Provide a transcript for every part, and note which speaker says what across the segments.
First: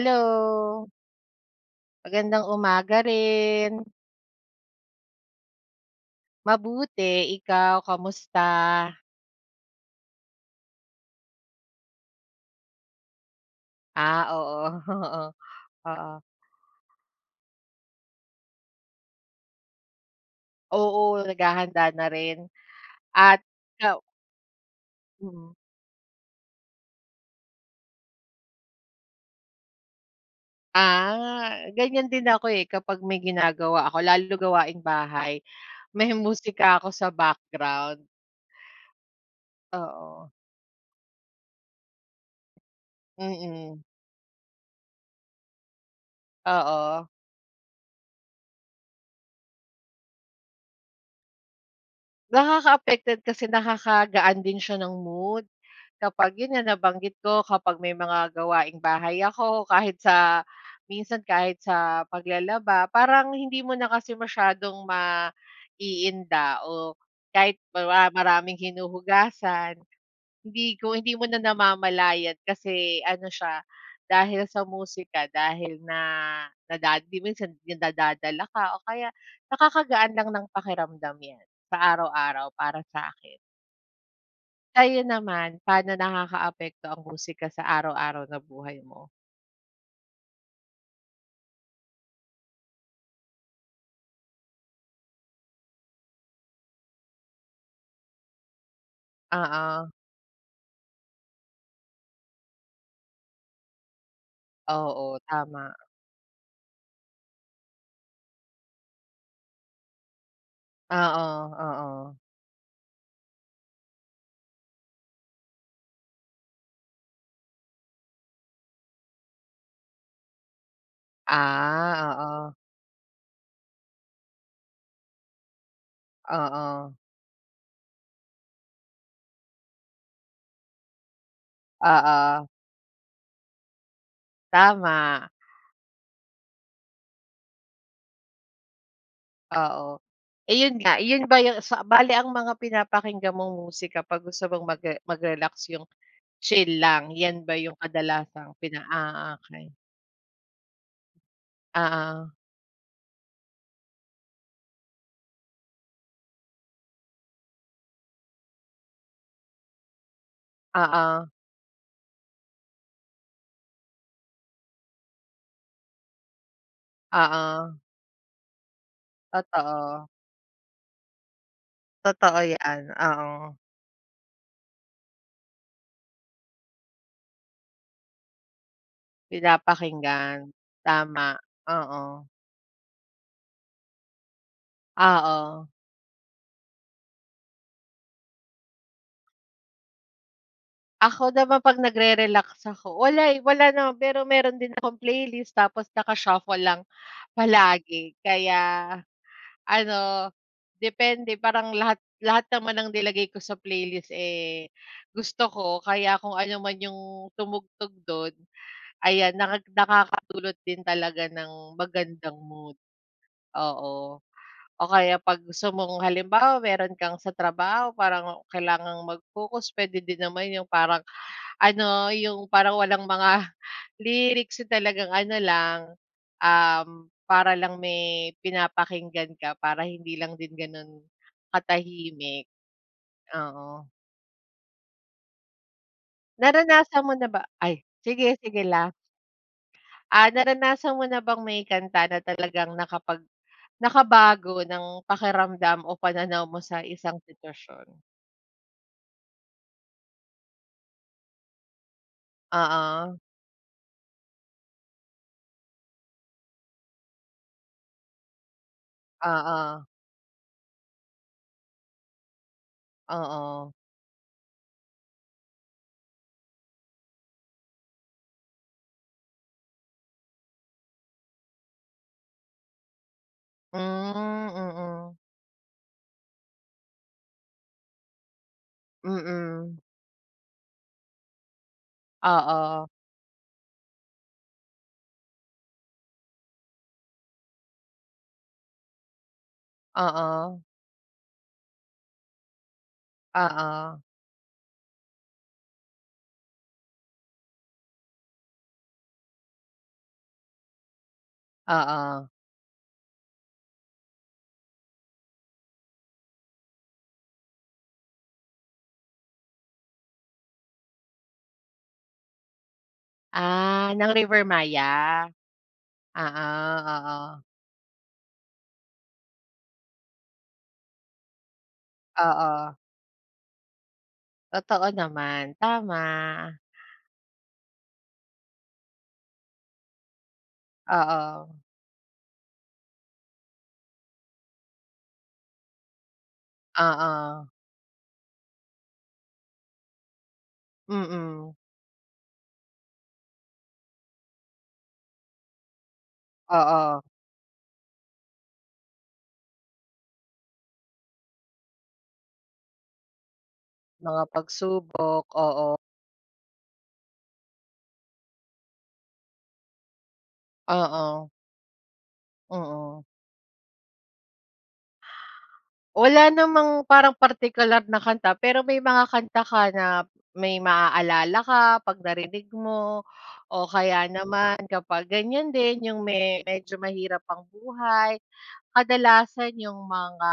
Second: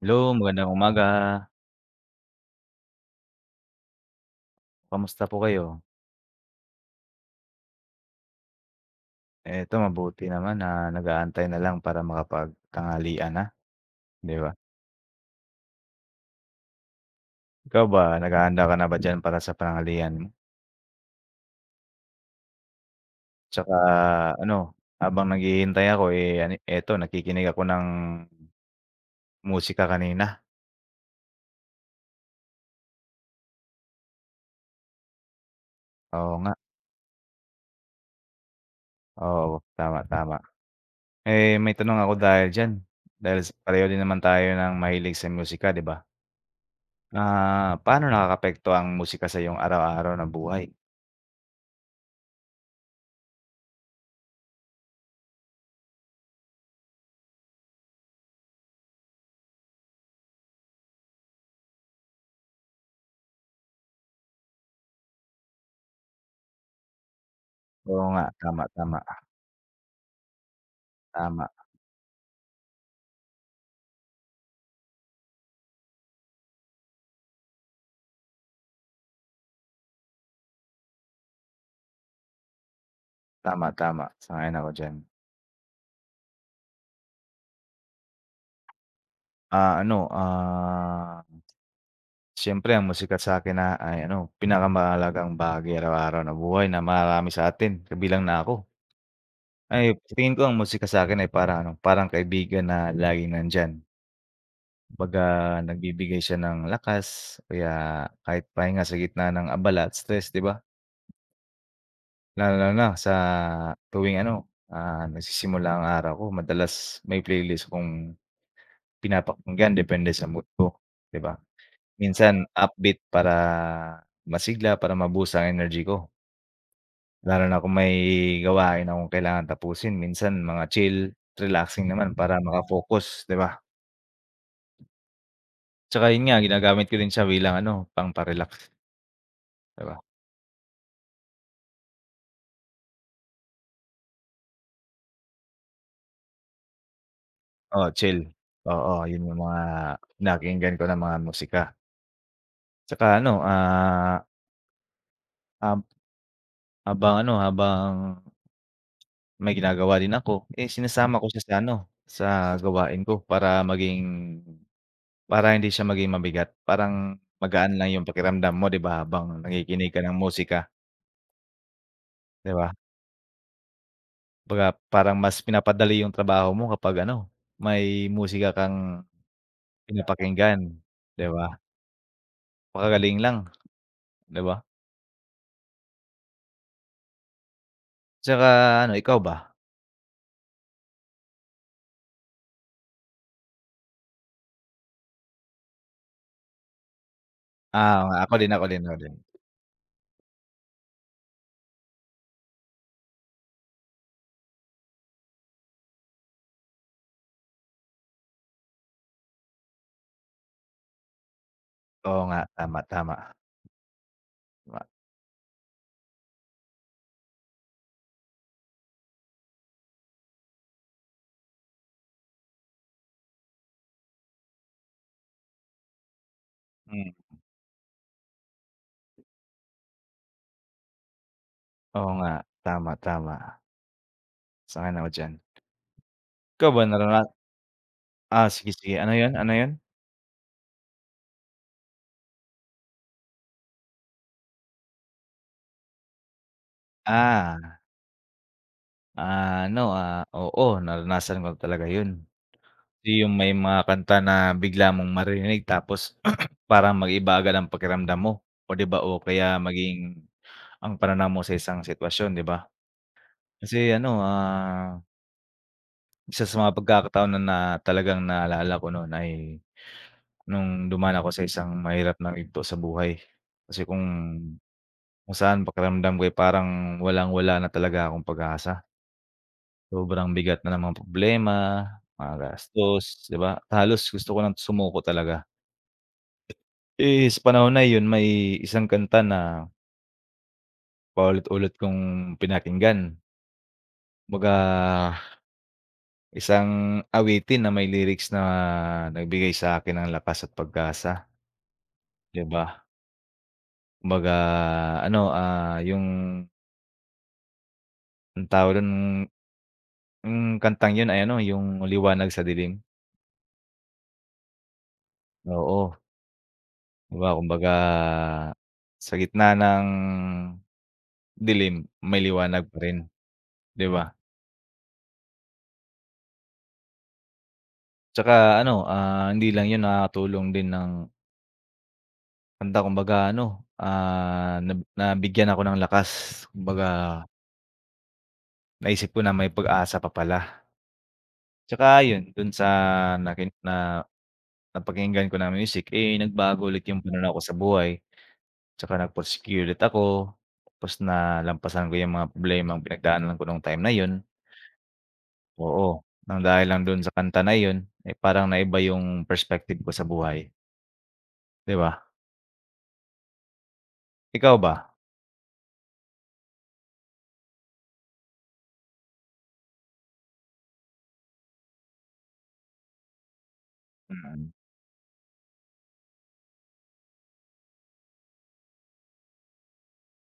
Speaker 1: Hello, magandang umaga.
Speaker 2: Magandang umaga rin.
Speaker 1: Kamusta po kayo?
Speaker 2: Mabuti, ikaw kamusta?
Speaker 1: Eh, ito mabuti naman, ah, nag-aantay na lang para makapag-tanghalian na,
Speaker 2: Ah,
Speaker 1: di ba?
Speaker 2: oo, oo. Oo.
Speaker 1: Ikaw ba, naghahanda ka na ba diyan para sa pananghalihan mo?
Speaker 2: Oo, naghahanda na rin. At,
Speaker 1: Tsaka
Speaker 2: ikaw
Speaker 1: ano, habang
Speaker 2: Mm.
Speaker 1: naghihintay ako, eh, ane eto nakikinig ako ng musika kanina.
Speaker 2: Ah, ganyan din ako, eh, kapag may ginagawa ako lalo gawaing-bahay, may
Speaker 1: Oo, nga.
Speaker 2: musika ako sa background.
Speaker 1: Oo, tama,
Speaker 2: Oo.
Speaker 1: tama. Eh, may tanong ako dahil diyan, dahil sa
Speaker 2: Mm.
Speaker 1: pareho din naman tayo ng mahilig sa musika, di ba?
Speaker 2: Oo.
Speaker 1: Ah, paano nakakaapekto ang musika sa 'yong araw-araw na buhay?
Speaker 2: Nakaka-affect din, kasi nakakagaan din siya ng mood, kapag yun nga nabanggit ko, kapag may mga gawaing-bahay ako, kahit sa minsan, kahit sa paglalaba, parang hindi mo na kasi masyadong maiinda o kahit ba wa
Speaker 1: Oo, nga,
Speaker 2: maraming
Speaker 1: tama, tama.
Speaker 2: hinuhugasan, hindi ko hindi mo na
Speaker 1: Tama.
Speaker 2: namamalayan. Kasi ano siya, dahil sa musika, dahil na nadad di minsan yun nadadala ka o kaya nakakagaan lang ng pakiramdam yan, sa araw-araw para sa'kin.
Speaker 1: Tama, tama. Sang-ayon ako diyan.
Speaker 2: Kayo naman, paano nakakaapekto ang musika sa araw-araw na buhay mo?
Speaker 1: Ah, ano, ah, siyempre ang musika't sa'kin na ay ano, pinakamahalagang bahagi araw-araw na buhay na mararami sa atin, kabilang na ako.
Speaker 2: Oo.
Speaker 1: Ay, sa tingin ko ang musika sa akin ay parang ano, parang kaibigan na laging nandiyan. Kumbaga,
Speaker 2: Oo, tama.
Speaker 1: nagbibigay siya ng lakas o kaya kahit pahinga sa gitna ng abala at stress, di ba?
Speaker 2: Oo, oo.
Speaker 1: Lalong-lalo na sa tuwing ano, ah, nagsisimula ang araw ko. Madalas may playlist akong pinapakinggan depende sa mood ko, di ba?
Speaker 2: Ah,
Speaker 1: Minsan
Speaker 2: oo.
Speaker 1: upbeat para masigla, para ma-boost ang energy ko.
Speaker 2: Oo.
Speaker 1: Lalo na kung may gawain akong kailangan tapusin. Minsan mga chill, relaxing naman para
Speaker 2: Oo.
Speaker 1: maka-focus, di ba?
Speaker 2: Tama.
Speaker 1: Tsaka yun nga ginagamit ko din siya bilang ano, pangpa-relax. Di ba?
Speaker 2: Oo, ayun nga. Yun ba yung sa bale, ang mga pinapakinggan mong musika 'pag gusto mong magre mag-relax, yung chill lang? 'Yan ba yung
Speaker 1: Oo, chill.
Speaker 2: kadalasang pina
Speaker 1: Oo, yun
Speaker 2: ah,
Speaker 1: yung mga
Speaker 2: okey.
Speaker 1: pinakinggan ko na mga musika.
Speaker 2: Oo.
Speaker 1: Tsaka ano, ah Um. Habang ano, habang may ginagawa din ako, eh, sinasama ko
Speaker 2: Oo.
Speaker 1: siya sa ano, sa gawain ko para maging para hindi siya maging mabigat. Parang
Speaker 2: Oo.
Speaker 1: magaan lang yung pakiramdam mo, di ba, habang nakikinig ka
Speaker 2: Totoo.
Speaker 1: ng musika.
Speaker 2: Totoo
Speaker 1: Di ba?
Speaker 2: 'yan, oo.
Speaker 1: Baga, parang mas pinapadali yung trabaho mo kapag ano, may musika kang
Speaker 2: Pinapakinggan.
Speaker 1: pinapakinggan, di
Speaker 2: Tama.
Speaker 1: ba?
Speaker 2: Oo.
Speaker 1: Magagaling lang. Di ba?
Speaker 2: Oo.
Speaker 1: Tsaka ano, ikaw ba?
Speaker 2: Ako naman 'pag nagre-relax ako, wala, eh, wala naman. Pero meron din akong playlist tapos naka-shuffle lang
Speaker 1: Ah, oo
Speaker 2: palagi.
Speaker 1: nga. Ako din ako din
Speaker 2: Kaya,
Speaker 1: ako din.
Speaker 2: ano, depende, parang lahat lahat naman ng nilagay ko sa playlist, eh, gusto ko kaya kung ano man yung tumugtog do'n, ayan, naka nakakadulot din talaga ng
Speaker 1: Oo
Speaker 2: magandang
Speaker 1: nga. Tama,
Speaker 2: mood.
Speaker 1: tama.
Speaker 2: Oo. O
Speaker 1: Tama.
Speaker 2: kaya 'pag gusto mong halimbawa, meron kang sa trabaho parang kailangang mag-focus, puwede din naman yung parang ano, yung parang walang mga lyrics. Talagang ano lang, um,
Speaker 1: Hmm.
Speaker 2: para lang may pinapakinggan ka, para hindi lang din gano'n
Speaker 1: Oo nga.
Speaker 2: katahimik.
Speaker 1: Tama, tama.
Speaker 2: Oo.
Speaker 1: Sang-ayon ako diyan. Ikaw ba
Speaker 2: Naranasan mo
Speaker 1: narana
Speaker 2: na ba ay sige,
Speaker 1: ah,
Speaker 2: sige
Speaker 1: sige,
Speaker 2: lang.
Speaker 1: sige. Ano 'yon? Ano 'yon?
Speaker 2: Ah, naranasan mo na bang may kanta na talagang nakapag nakabago ng pakiramdam o pananaw mo sa isang
Speaker 1: Ah.
Speaker 2: sitwasyon?
Speaker 1: Ah, ano, ah, oo, naranasan ko na talaga yun.
Speaker 2: Oo.
Speaker 1: Yung may mga kanta na bigla mong maririnig tapos parang mag-iiba agad ang pakiramdam mo. Oh, 'di ba, o kaya
Speaker 2: Oo.
Speaker 1: maging ang pananaw mo sa isang sitwasyon, 'di ba?
Speaker 2: Oo.
Speaker 1: Kasi ano, ah isa sa mga pagkakataon na na talagang naalala ko nun ay nung dumaan ako sa isang mahirap na yugto sa buhay.
Speaker 2: Hmm.
Speaker 1: Kasi kung
Speaker 2: Mm.
Speaker 1: kung saan pakiramdam ko ay parang walang-wala na talaga akong pag-asa.
Speaker 2: Mm.
Speaker 1: Sobrang bigat na ng mga problema, mga
Speaker 2: Oo.
Speaker 1: gastos ,'di ba? Halos gusto ko ng sumuko talaga. Eh, sa panahon na yun may isang kanta na
Speaker 2: Oo
Speaker 1: paulit-ulit kong pinakinggan.
Speaker 2: Oo.
Speaker 1: Kumbaga, isang awitin na may lyrics na nagbigay sa'kin ng lakas at pag-asa.
Speaker 2: Oo.
Speaker 1: Di ba? Kumbaga ano, ah, yung Anong tawag dun? Hmm, kantang yun ay ano, yung Liwanag sa Dilim.
Speaker 2: Ah, ng Rivermaya.
Speaker 1: Oo.
Speaker 2: Oo,
Speaker 1: Di ba
Speaker 2: oo.
Speaker 1: kumbaga, sa gitna ng dilim, may liwanag
Speaker 2: Oo.
Speaker 1: pa rin, di ba?
Speaker 2: Totoo naman, tama.
Speaker 1: Tsaka ano, ah, hindi lang yun. Nakakatulong din ng
Speaker 2: Oo.
Speaker 1: Kanta. Kumbaga ano, ah, nab nabigyan ako ng lakas, kumbaga
Speaker 2: Oo.
Speaker 1: Naisip ko na may pag-asa pa pala.
Speaker 2: Mm.
Speaker 1: Tsaka ayun, dun sa narini na napakinggan ko na music, eh, nagbago ulit yung
Speaker 2: Oo.
Speaker 1: pananaw ko sa buhay. Tsaka nagpursigi ulit ako. Tapos nalampasan ko yung mga problemang pinagdaanan ko nung time na yun.
Speaker 2: Mga pagsubok, oo.
Speaker 1: Oo, ng dahil lang dun sa kanta na yun. Eh, parang naiba yung perspective ko sa buhay.
Speaker 2: Oo.
Speaker 1: Di ba?
Speaker 2: Oo.
Speaker 1: Ikaw ba?
Speaker 2: Wala namang parang partikular na kanta, pero may mga kanta ka na may maaalala ka 'pag narinig mo. O kaya
Speaker 1: Mm.
Speaker 2: naman kapag ganyan din, 'yung me medyo mahirap ang buhay, kadalasan 'yung mga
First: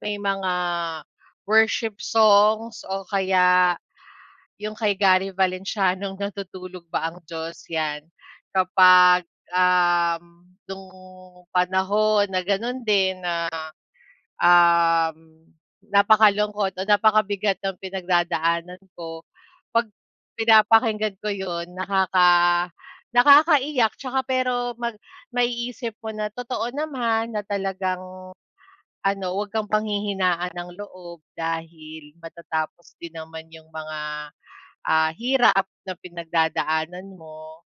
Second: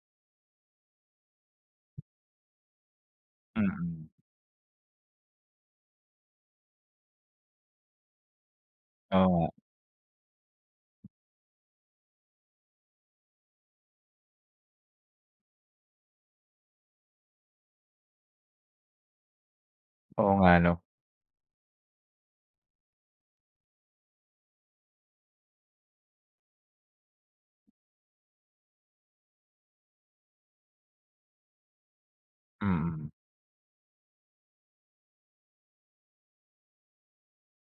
Speaker 2: may mga worship songs o kaya
Speaker 1: Mm.
Speaker 2: 'yung kay Gary Valenciano'ng Natutulog ba ang Diyos? 'Yan. Kapag,
Speaker 1: Oo nga.
Speaker 2: um, nung panahon na ganun din na, um, napakalungkot o napakabigat ng pinagdadaanan ko, 'pag
Speaker 1: Oo nga ano?
Speaker 2: pinapakinggan ko 'yun, nakaka nakakaiyak tsaka, pero mag maiisip mo na totoo naman na talagang ano, wag kang panghihinaan ng loob dahil matatapos
Speaker 1: Mm.
Speaker 2: din naman 'yung mga, ah, hirap na pinagdadaanan mo.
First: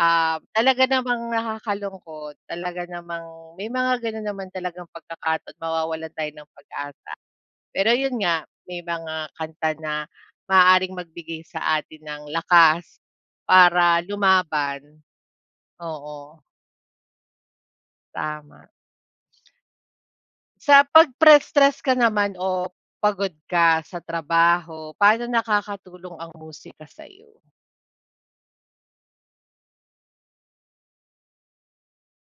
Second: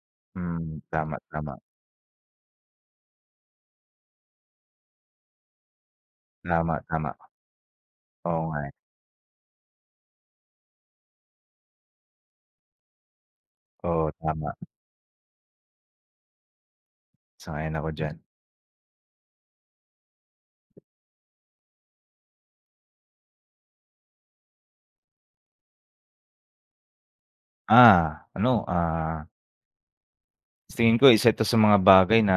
Speaker 2: Ah,
Speaker 1: Mm,
Speaker 2: talaga
Speaker 1: tama,
Speaker 2: namang
Speaker 1: tama.
Speaker 2: nakakalungkot, talaga namang may mga ganun naman talagang pagkakataon, mawawalan tayo ng
Speaker 1: Tama, tama.
Speaker 2: pag-asa. Pero yun
Speaker 1: Oo
Speaker 2: nga,
Speaker 1: nga, eh.
Speaker 2: may mga kanta na maaaring magbigay sa atin ng lakas para
Speaker 1: Oo, tama.
Speaker 2: lumaban. Oo.
Speaker 1: Sang-ayon ako diyan.
Speaker 2: Tama. Sa pagpress stress ka naman o pagod ka sa trabaho, pa'no nakakatulong ang musika sa'yo?
Speaker 1: Ah, ano, ah sa tingin ko isa 'to sa mga bagay na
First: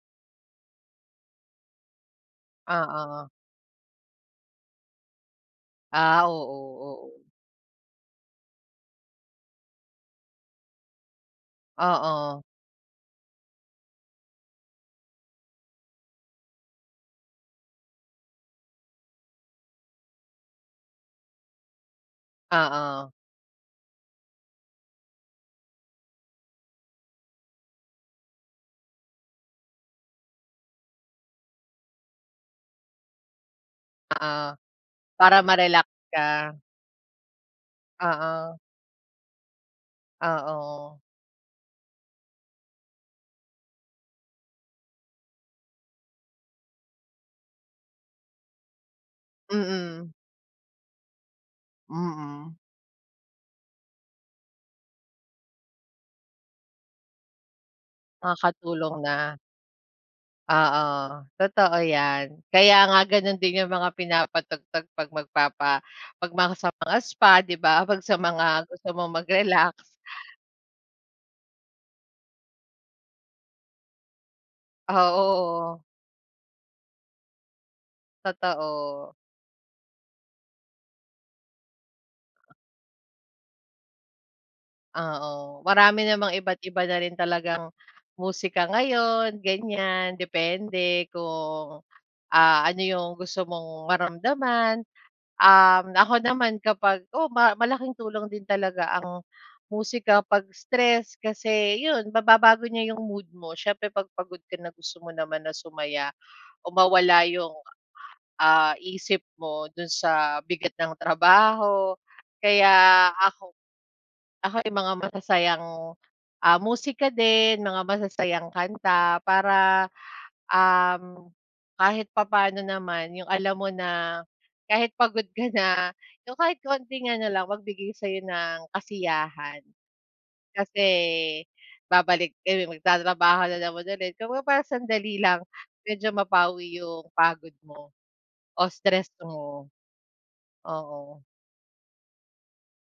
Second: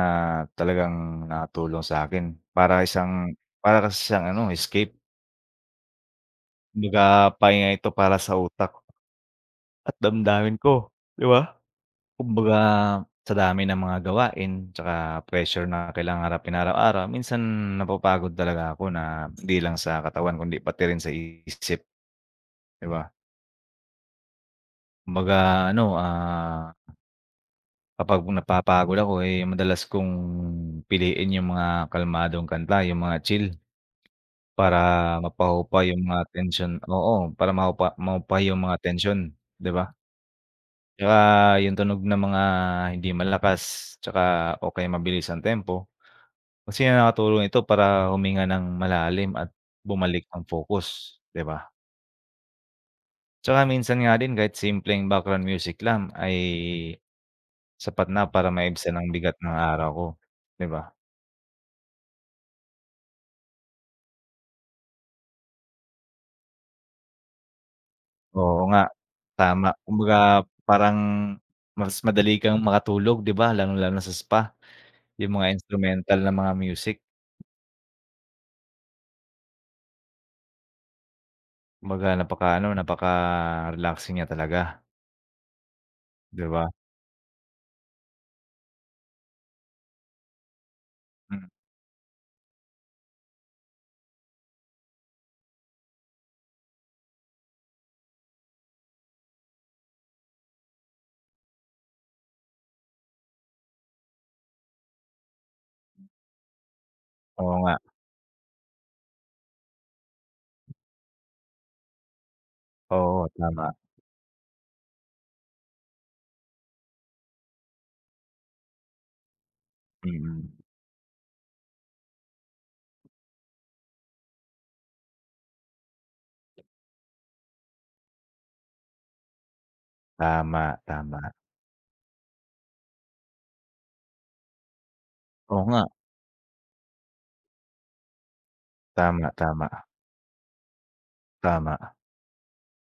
Speaker 1: talagang nakatulong sa'kin para
Speaker 2: Oo.
Speaker 1: isang para kasi siyang ano, escape.
Speaker 2: Ah, oo, oo.
Speaker 1: Kumbaga, pahinga ito para sa utak at damdamin ko, di ba?
Speaker 2: Oo.
Speaker 1: Kumbaga, sa dami ng mga gawain tsaka pressure na kailangan harapin araw-araw, minsan napapagod talaga ako na hindi lang sa katawan kundi pati rin sa isip, di
Speaker 2: Oo.
Speaker 1: ba? Kumbaga ano, ah kapag napapagod ako, eh, 'yong madalas kong piliin yung mga kalmadong kanta, yung mga chill
Speaker 2: Oo,
Speaker 1: para
Speaker 2: para
Speaker 1: mapahupa
Speaker 2: ma-relax
Speaker 1: yung mga
Speaker 2: ka.
Speaker 1: tensyon, oo. Para mahupa mahupa
Speaker 2: Oo.
Speaker 1: yung mga tensyon, di ba?
Speaker 2: Oo.
Speaker 1: Di ba yung tunog ng mga hindi malakas tsaka o kaya mabilis ang tempo kasi nga nakakatulong ito para huminga nang malalim at
Speaker 2: Mm.
Speaker 1: bumalik ang focus, di ba?
Speaker 2: Mm.
Speaker 1: Tsaka minsan nga din kahit simpleng background music lang ay sapat na para maibsan
Speaker 2: Makakatulong
Speaker 1: ang
Speaker 2: na
Speaker 1: bigat ng araw ko, di
Speaker 2: Oo,
Speaker 1: ba?
Speaker 2: totoo 'yan. Kaya nga ganun din yung mga pinapatugtog 'pag magpapa 'pag mga sa mga spa, di ba? 'Pag sa mga
Speaker 1: Oo nga,
Speaker 2: gusto mong
Speaker 1: tama.
Speaker 2: mag-relax.
Speaker 1: Kumbaga, parang mas madali kang makatulog, di ba, lalong-lalo na sa spa. Yung mga
Speaker 2: Oo.
Speaker 1: instrumental na mga music.
Speaker 2: Totoo.
Speaker 1: Kumbaga, napaka ano, napaka-relaxing niya talaga.
Speaker 2: Oo. Marami namang
Speaker 1: Di
Speaker 2: iba't
Speaker 1: ba?
Speaker 2: iba na rin talagang musika ngayon, ganyan. Depende
Speaker 1: Hmm.
Speaker 2: kung, ah, ano yung gusto mong maramdaman, um, ako naman kapag oo, malaking tulong din talaga ang musika 'pag stress kasi yun, mababago niya yung mood mo. Siyempre, 'pag pagod ka na gusto mo naman na sumaya o mawala yung,
Speaker 1: Oo nga.
Speaker 2: ah, isip mo dun sa bigat ng trabaho. Kaya
Speaker 1: Oo,
Speaker 2: ako
Speaker 1: tama.
Speaker 2: ako yung mga masasayang, ah, musika din, mga masasayang kanta para,
Speaker 1: Mm.
Speaker 2: um, kahit papaano naman yung alam mo na kahit pagod ka na, yung kahit konting ano lang, magbigay sa'yo ng kasiyahan.
Speaker 1: Tama,
Speaker 2: Kasi
Speaker 1: tama.
Speaker 2: babalik kayo magtatrabaho na naman ulit, kumbaga, parang sandali lang
Speaker 1: Oo nga.
Speaker 2: medyo mapawi yung pagod mo o stress
Speaker 1: Tama,
Speaker 2: mo.
Speaker 1: tama.
Speaker 2: Oo.
Speaker 1: Tama.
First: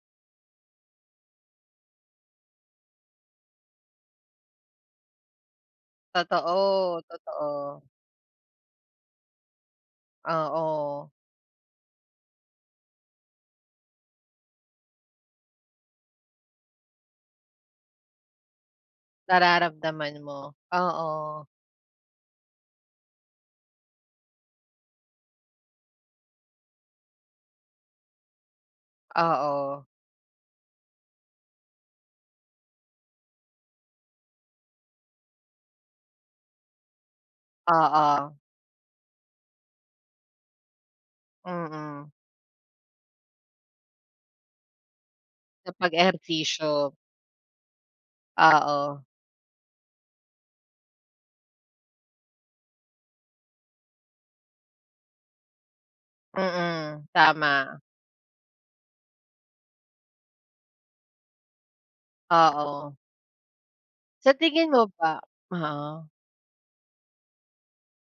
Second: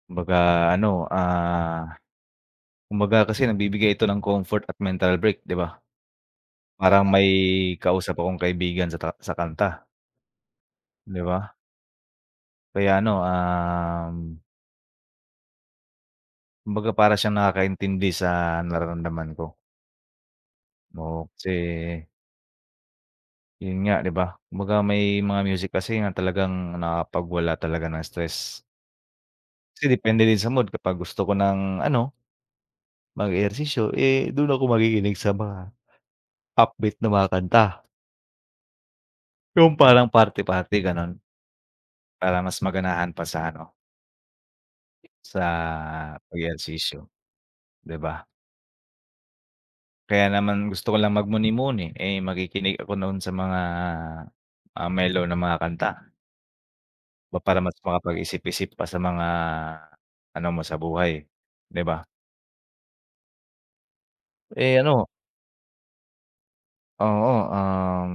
Speaker 1: Kumbaga ano, ah kumbaga kasi nagbibigay ito ng comfort at mental break 'di ba?
Speaker 2: Totoo,
Speaker 1: Parang may
Speaker 2: totoo.
Speaker 1: kausap akong kaibigan sa ta sa kanta.
Speaker 2: Oo.
Speaker 1: 'Di ba? Kaya ano, um kumbaga para siyang nakakaintindi sa nararamdaman ko.
Speaker 2: Nararamdaman mo.
Speaker 1: Oo
Speaker 2: Oo.
Speaker 1: kasi yun nga 'di ba, kumbaga may mga music kasi nga talagang nakakapagwala talaga ng stress.
Speaker 2: Oo.
Speaker 1: Kasi depende din sa mood kapag gusto ko ng ano mag-ehersisyo, eh, do'n ako makikinig sa mga upbeat na mga kanta.
Speaker 2: Oo.
Speaker 1: Yung parang party party gano'n.
Speaker 2: Mm.
Speaker 1: Para mas maganahan pa sa ano sa
Speaker 2: Sa pag-ehersisyo.
Speaker 1: ehersisyo, 'di ba?
Speaker 2: Oo.
Speaker 1: Kaya naman gusto ko lang mag muni-muni, eh, makikinig ako noon sa mga, ah, melow na mga kanta.
Speaker 2: Mm,
Speaker 1: Ba para mas
Speaker 2: tama.
Speaker 1: makapag-isip-isip pa sa mga ano mo sa buhay 'di ba?
Speaker 2: Oo. Sa tingin
Speaker 1: Eh,
Speaker 2: mo
Speaker 1: ano
Speaker 2: ba Oo.
Speaker 1: Oo, um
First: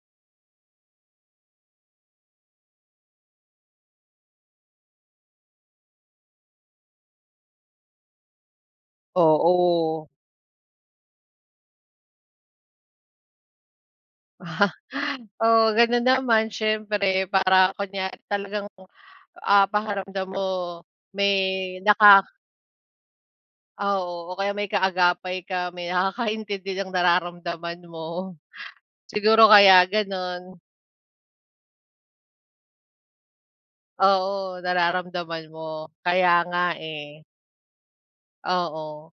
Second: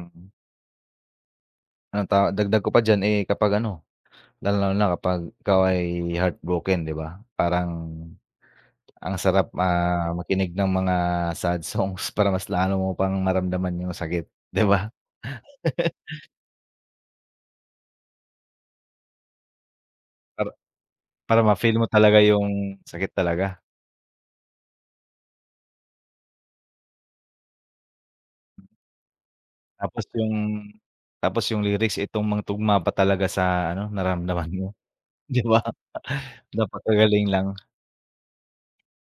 Speaker 1: Anong ta dagdag ko pa diyan, eh, kapag ano, lalong lalo na kapag ikaw ay heartbroken, di ba? Parang ang sarap ma
Speaker 2: Oo.
Speaker 1: makinig ng mga sad songs para mas lalo mo pang maramdaman yung sakit, di ba?
Speaker 2: Oo, ganun naman siyempre para kunya talagang, ah, pakiramdam mo
Speaker 1: Para
Speaker 2: may
Speaker 1: para ma-feel mo talaga
Speaker 2: naka
Speaker 1: yung sakit talaga.
Speaker 2: Oo. O kaya may kaagapay ka, may nakakaintindi ng nararamdaman mo. Siguro kaya
Speaker 1: Tapos yung
Speaker 2: ganun.
Speaker 1: tapos yung lyrics, eh, tugmang-tugma pa talaga sa ano, naramdaman
Speaker 2: Oo,
Speaker 1: mo, di
Speaker 2: nararamdaman
Speaker 1: ba?
Speaker 2: mo. Kaya nga, eh.
Speaker 1: Napakagaling lang.
Speaker 2: Oo.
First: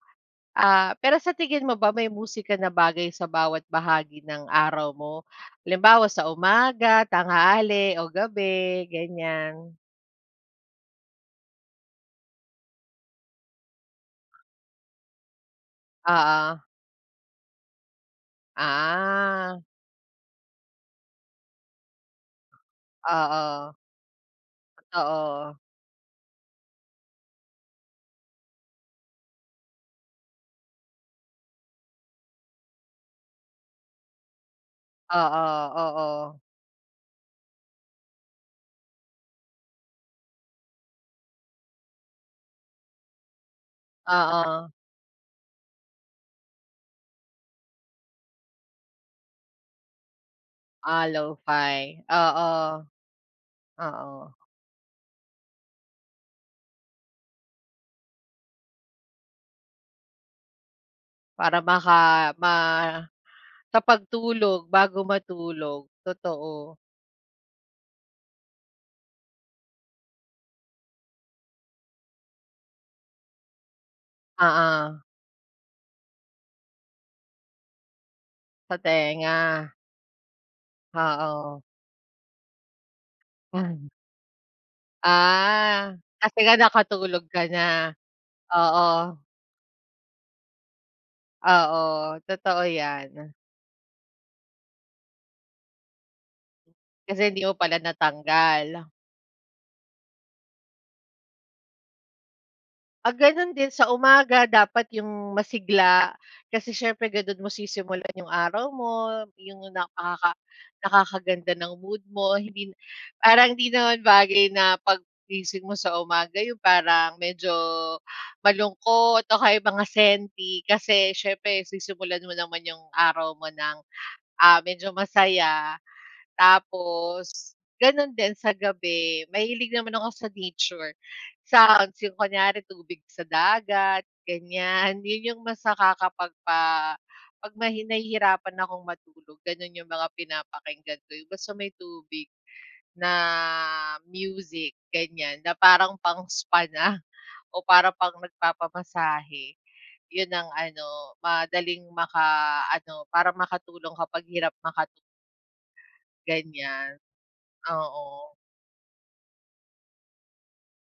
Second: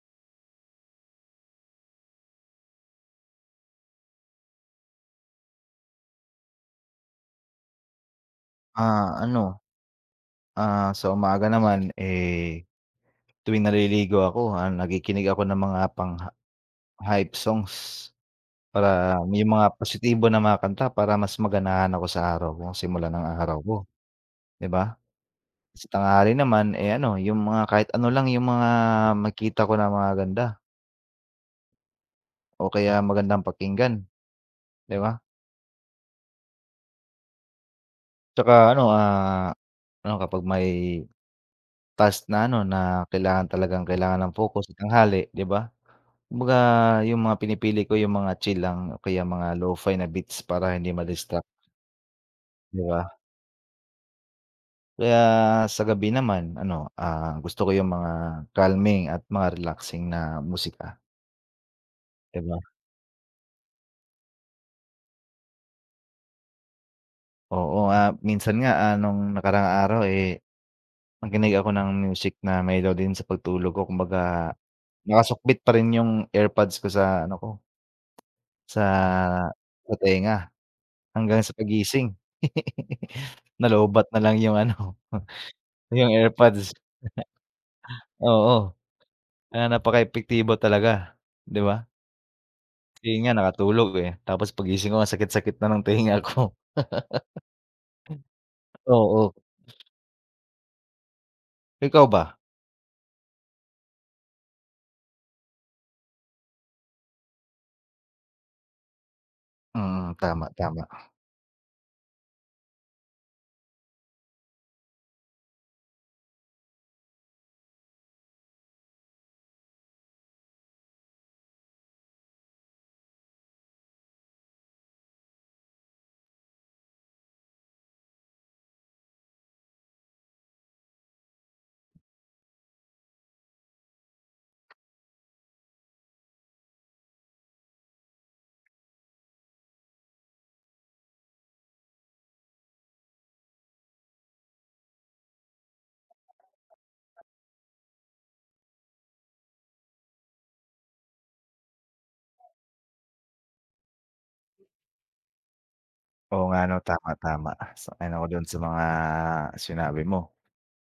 Speaker 2: Ah, pero sa tingin mo ba may musika na bagay sa bawat bahagi ng araw mo? Halimbawa, sa umaga, tanghali o gabi,
Speaker 1: Ah, ano,
Speaker 2: ganyan?
Speaker 1: ah, sa umaga naman, eh, tuwing naliligo ako, ah, nakikinig ako ng mga pangha
Speaker 2: Oo.
Speaker 1: hype songs. Para yung
Speaker 2: Ah.
Speaker 1: mga positibo na mga kanta para mas maganahan ako sa araw ko, simula ng araw
Speaker 2: Oo.
Speaker 1: ko, di ba?
Speaker 2: Oo.
Speaker 1: Sa tanghali naman, eh, ano yung mga kahit ano lang yung mga makita ko na magaganda. O kaya magandang pakinggan. Di ba?
Speaker 2: Oo, oo.
Speaker 1: Tsaka ano, ah, ano, kapag may task na ano, na kailangan talagang kailangan ng focus
Speaker 2: Oo.
Speaker 1: sa tanghali, 'di ba? Kumbaga, yung mga pinipili ko yung mga chill lang o kaya mga Lo-fi na beats para hindi
Speaker 2: Ah,
Speaker 1: ma-distract.
Speaker 2: Lo-fi, oo.
Speaker 1: 'Di ba?
Speaker 2: Oo.
Speaker 1: Kaya sa gabi naman ano, ah, gusto ko yung mga calming at mga relaxing na musika.
Speaker 2: Para maka
Speaker 1: 'Di
Speaker 2: ma
Speaker 1: ba?
Speaker 2: sa pagtulog, bago matulog, totoo.
Speaker 1: Oo, ah, minsan nga, ah, nung nakaraang araw, eh, nakinig ako ng music na melody sa pagtulog ko. Kumbaga,
Speaker 2: Oo.
Speaker 1: nakasukbit pa rin yung AirPods ko sa ano ko
Speaker 2: Sa
Speaker 1: sa
Speaker 2: tenga.
Speaker 1: sa tenga hanggang sa
Speaker 2: Oo.
Speaker 1: paggising.
Speaker 2: Mhm.
Speaker 1: Nalowbatt na lang yung ano,
Speaker 2: Ah.
Speaker 1: yung
Speaker 2: Kasi nga
Speaker 1: AirPods.
Speaker 2: nakatulog ka na.
Speaker 1: Oo.
Speaker 2: Oo.
Speaker 1: Kaya napaka-epektibo talaga, 'di ba?
Speaker 2: Oo, totoo
Speaker 1: Ayun
Speaker 2: 'yan.
Speaker 1: nga nakatulog, eh, tapos paggising ko ang sakit sakit na ng tenga ko.
Speaker 2: Kasi hindi mo pala natanggal.
Speaker 1: Oo. Ikaw ba?
Speaker 2: Ah, gano'n din sa umaga dapat yung masigla kasi siyempre ganon mo sisimulan yung araw mo, yung
Speaker 1: Mm.
Speaker 2: nakaka
Speaker 1: Tama, tama.
Speaker 2: nakakaganda ng mood mo, hindi parang hindi naman bagay na 'pag gising mo sa umaga, yung parang medyo malungkot o kaya mga senti kasi siyempre sisimulan mo naman yung araw mo ng, ah, medyo masaya. Tapos gano'n din sa gabi, mahilig naman ako sa nature. Sa agos yung kunyari tubig sa dagat, ganyan. 'Yon yung mas nakakapagpa 'pag mahi nahihirapan akong matulog gano'n yung mga pinapakinggan ko, yung basta may tubig na music, ganyan, na parang pang spa na o parang pang nagpapamasahe. Yon ang ano, madaling makaano, para makatulong kapag hirap makatu
Speaker 1: Oo nga 'no?
Speaker 2: Ganyan,
Speaker 1: Tama, tama. Sang-ayon ako
Speaker 2: oo.
Speaker 1: do'n sa mga sinabi mo.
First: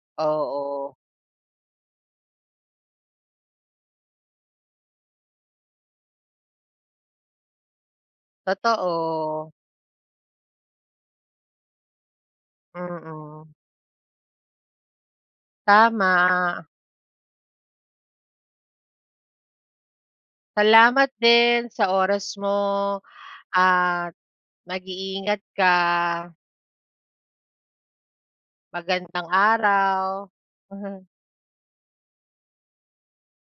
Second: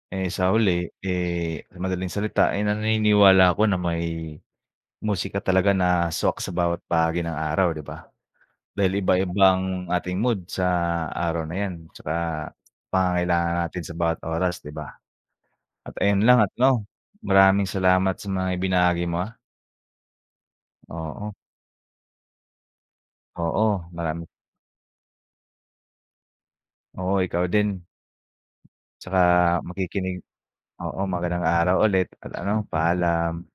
Speaker 1: Eh, sa huli,
Speaker 2: Oo.
Speaker 1: eh, sa madaling salita ay naniniwala ako na may musika talaga na swak sa bawat bahagi ng araw, 'di ba? Dahil iba-iba
Speaker 2: Totoo.
Speaker 1: ang ating mood sa araw na 'yan 'tsaka
Speaker 2: Mm.
Speaker 1: pangangailangan natin sa bawat oras, 'di ba? At ayon lang at
Speaker 2: Tama.
Speaker 1: 'no, maraming salamat sa mga ibinahagi mo, ah.
Speaker 2: Salamat
Speaker 1: Oo.
Speaker 2: din sa oras mo
Speaker 1: Oo,
Speaker 2: at
Speaker 1: marami
Speaker 2: mag-iingat ka.
Speaker 1: Oo, ikaw din. 'Tsaka
Speaker 2: Magandang
Speaker 1: makikinig,
Speaker 2: araw.
Speaker 1: oo. Magandang araw ulit at ano, paalam.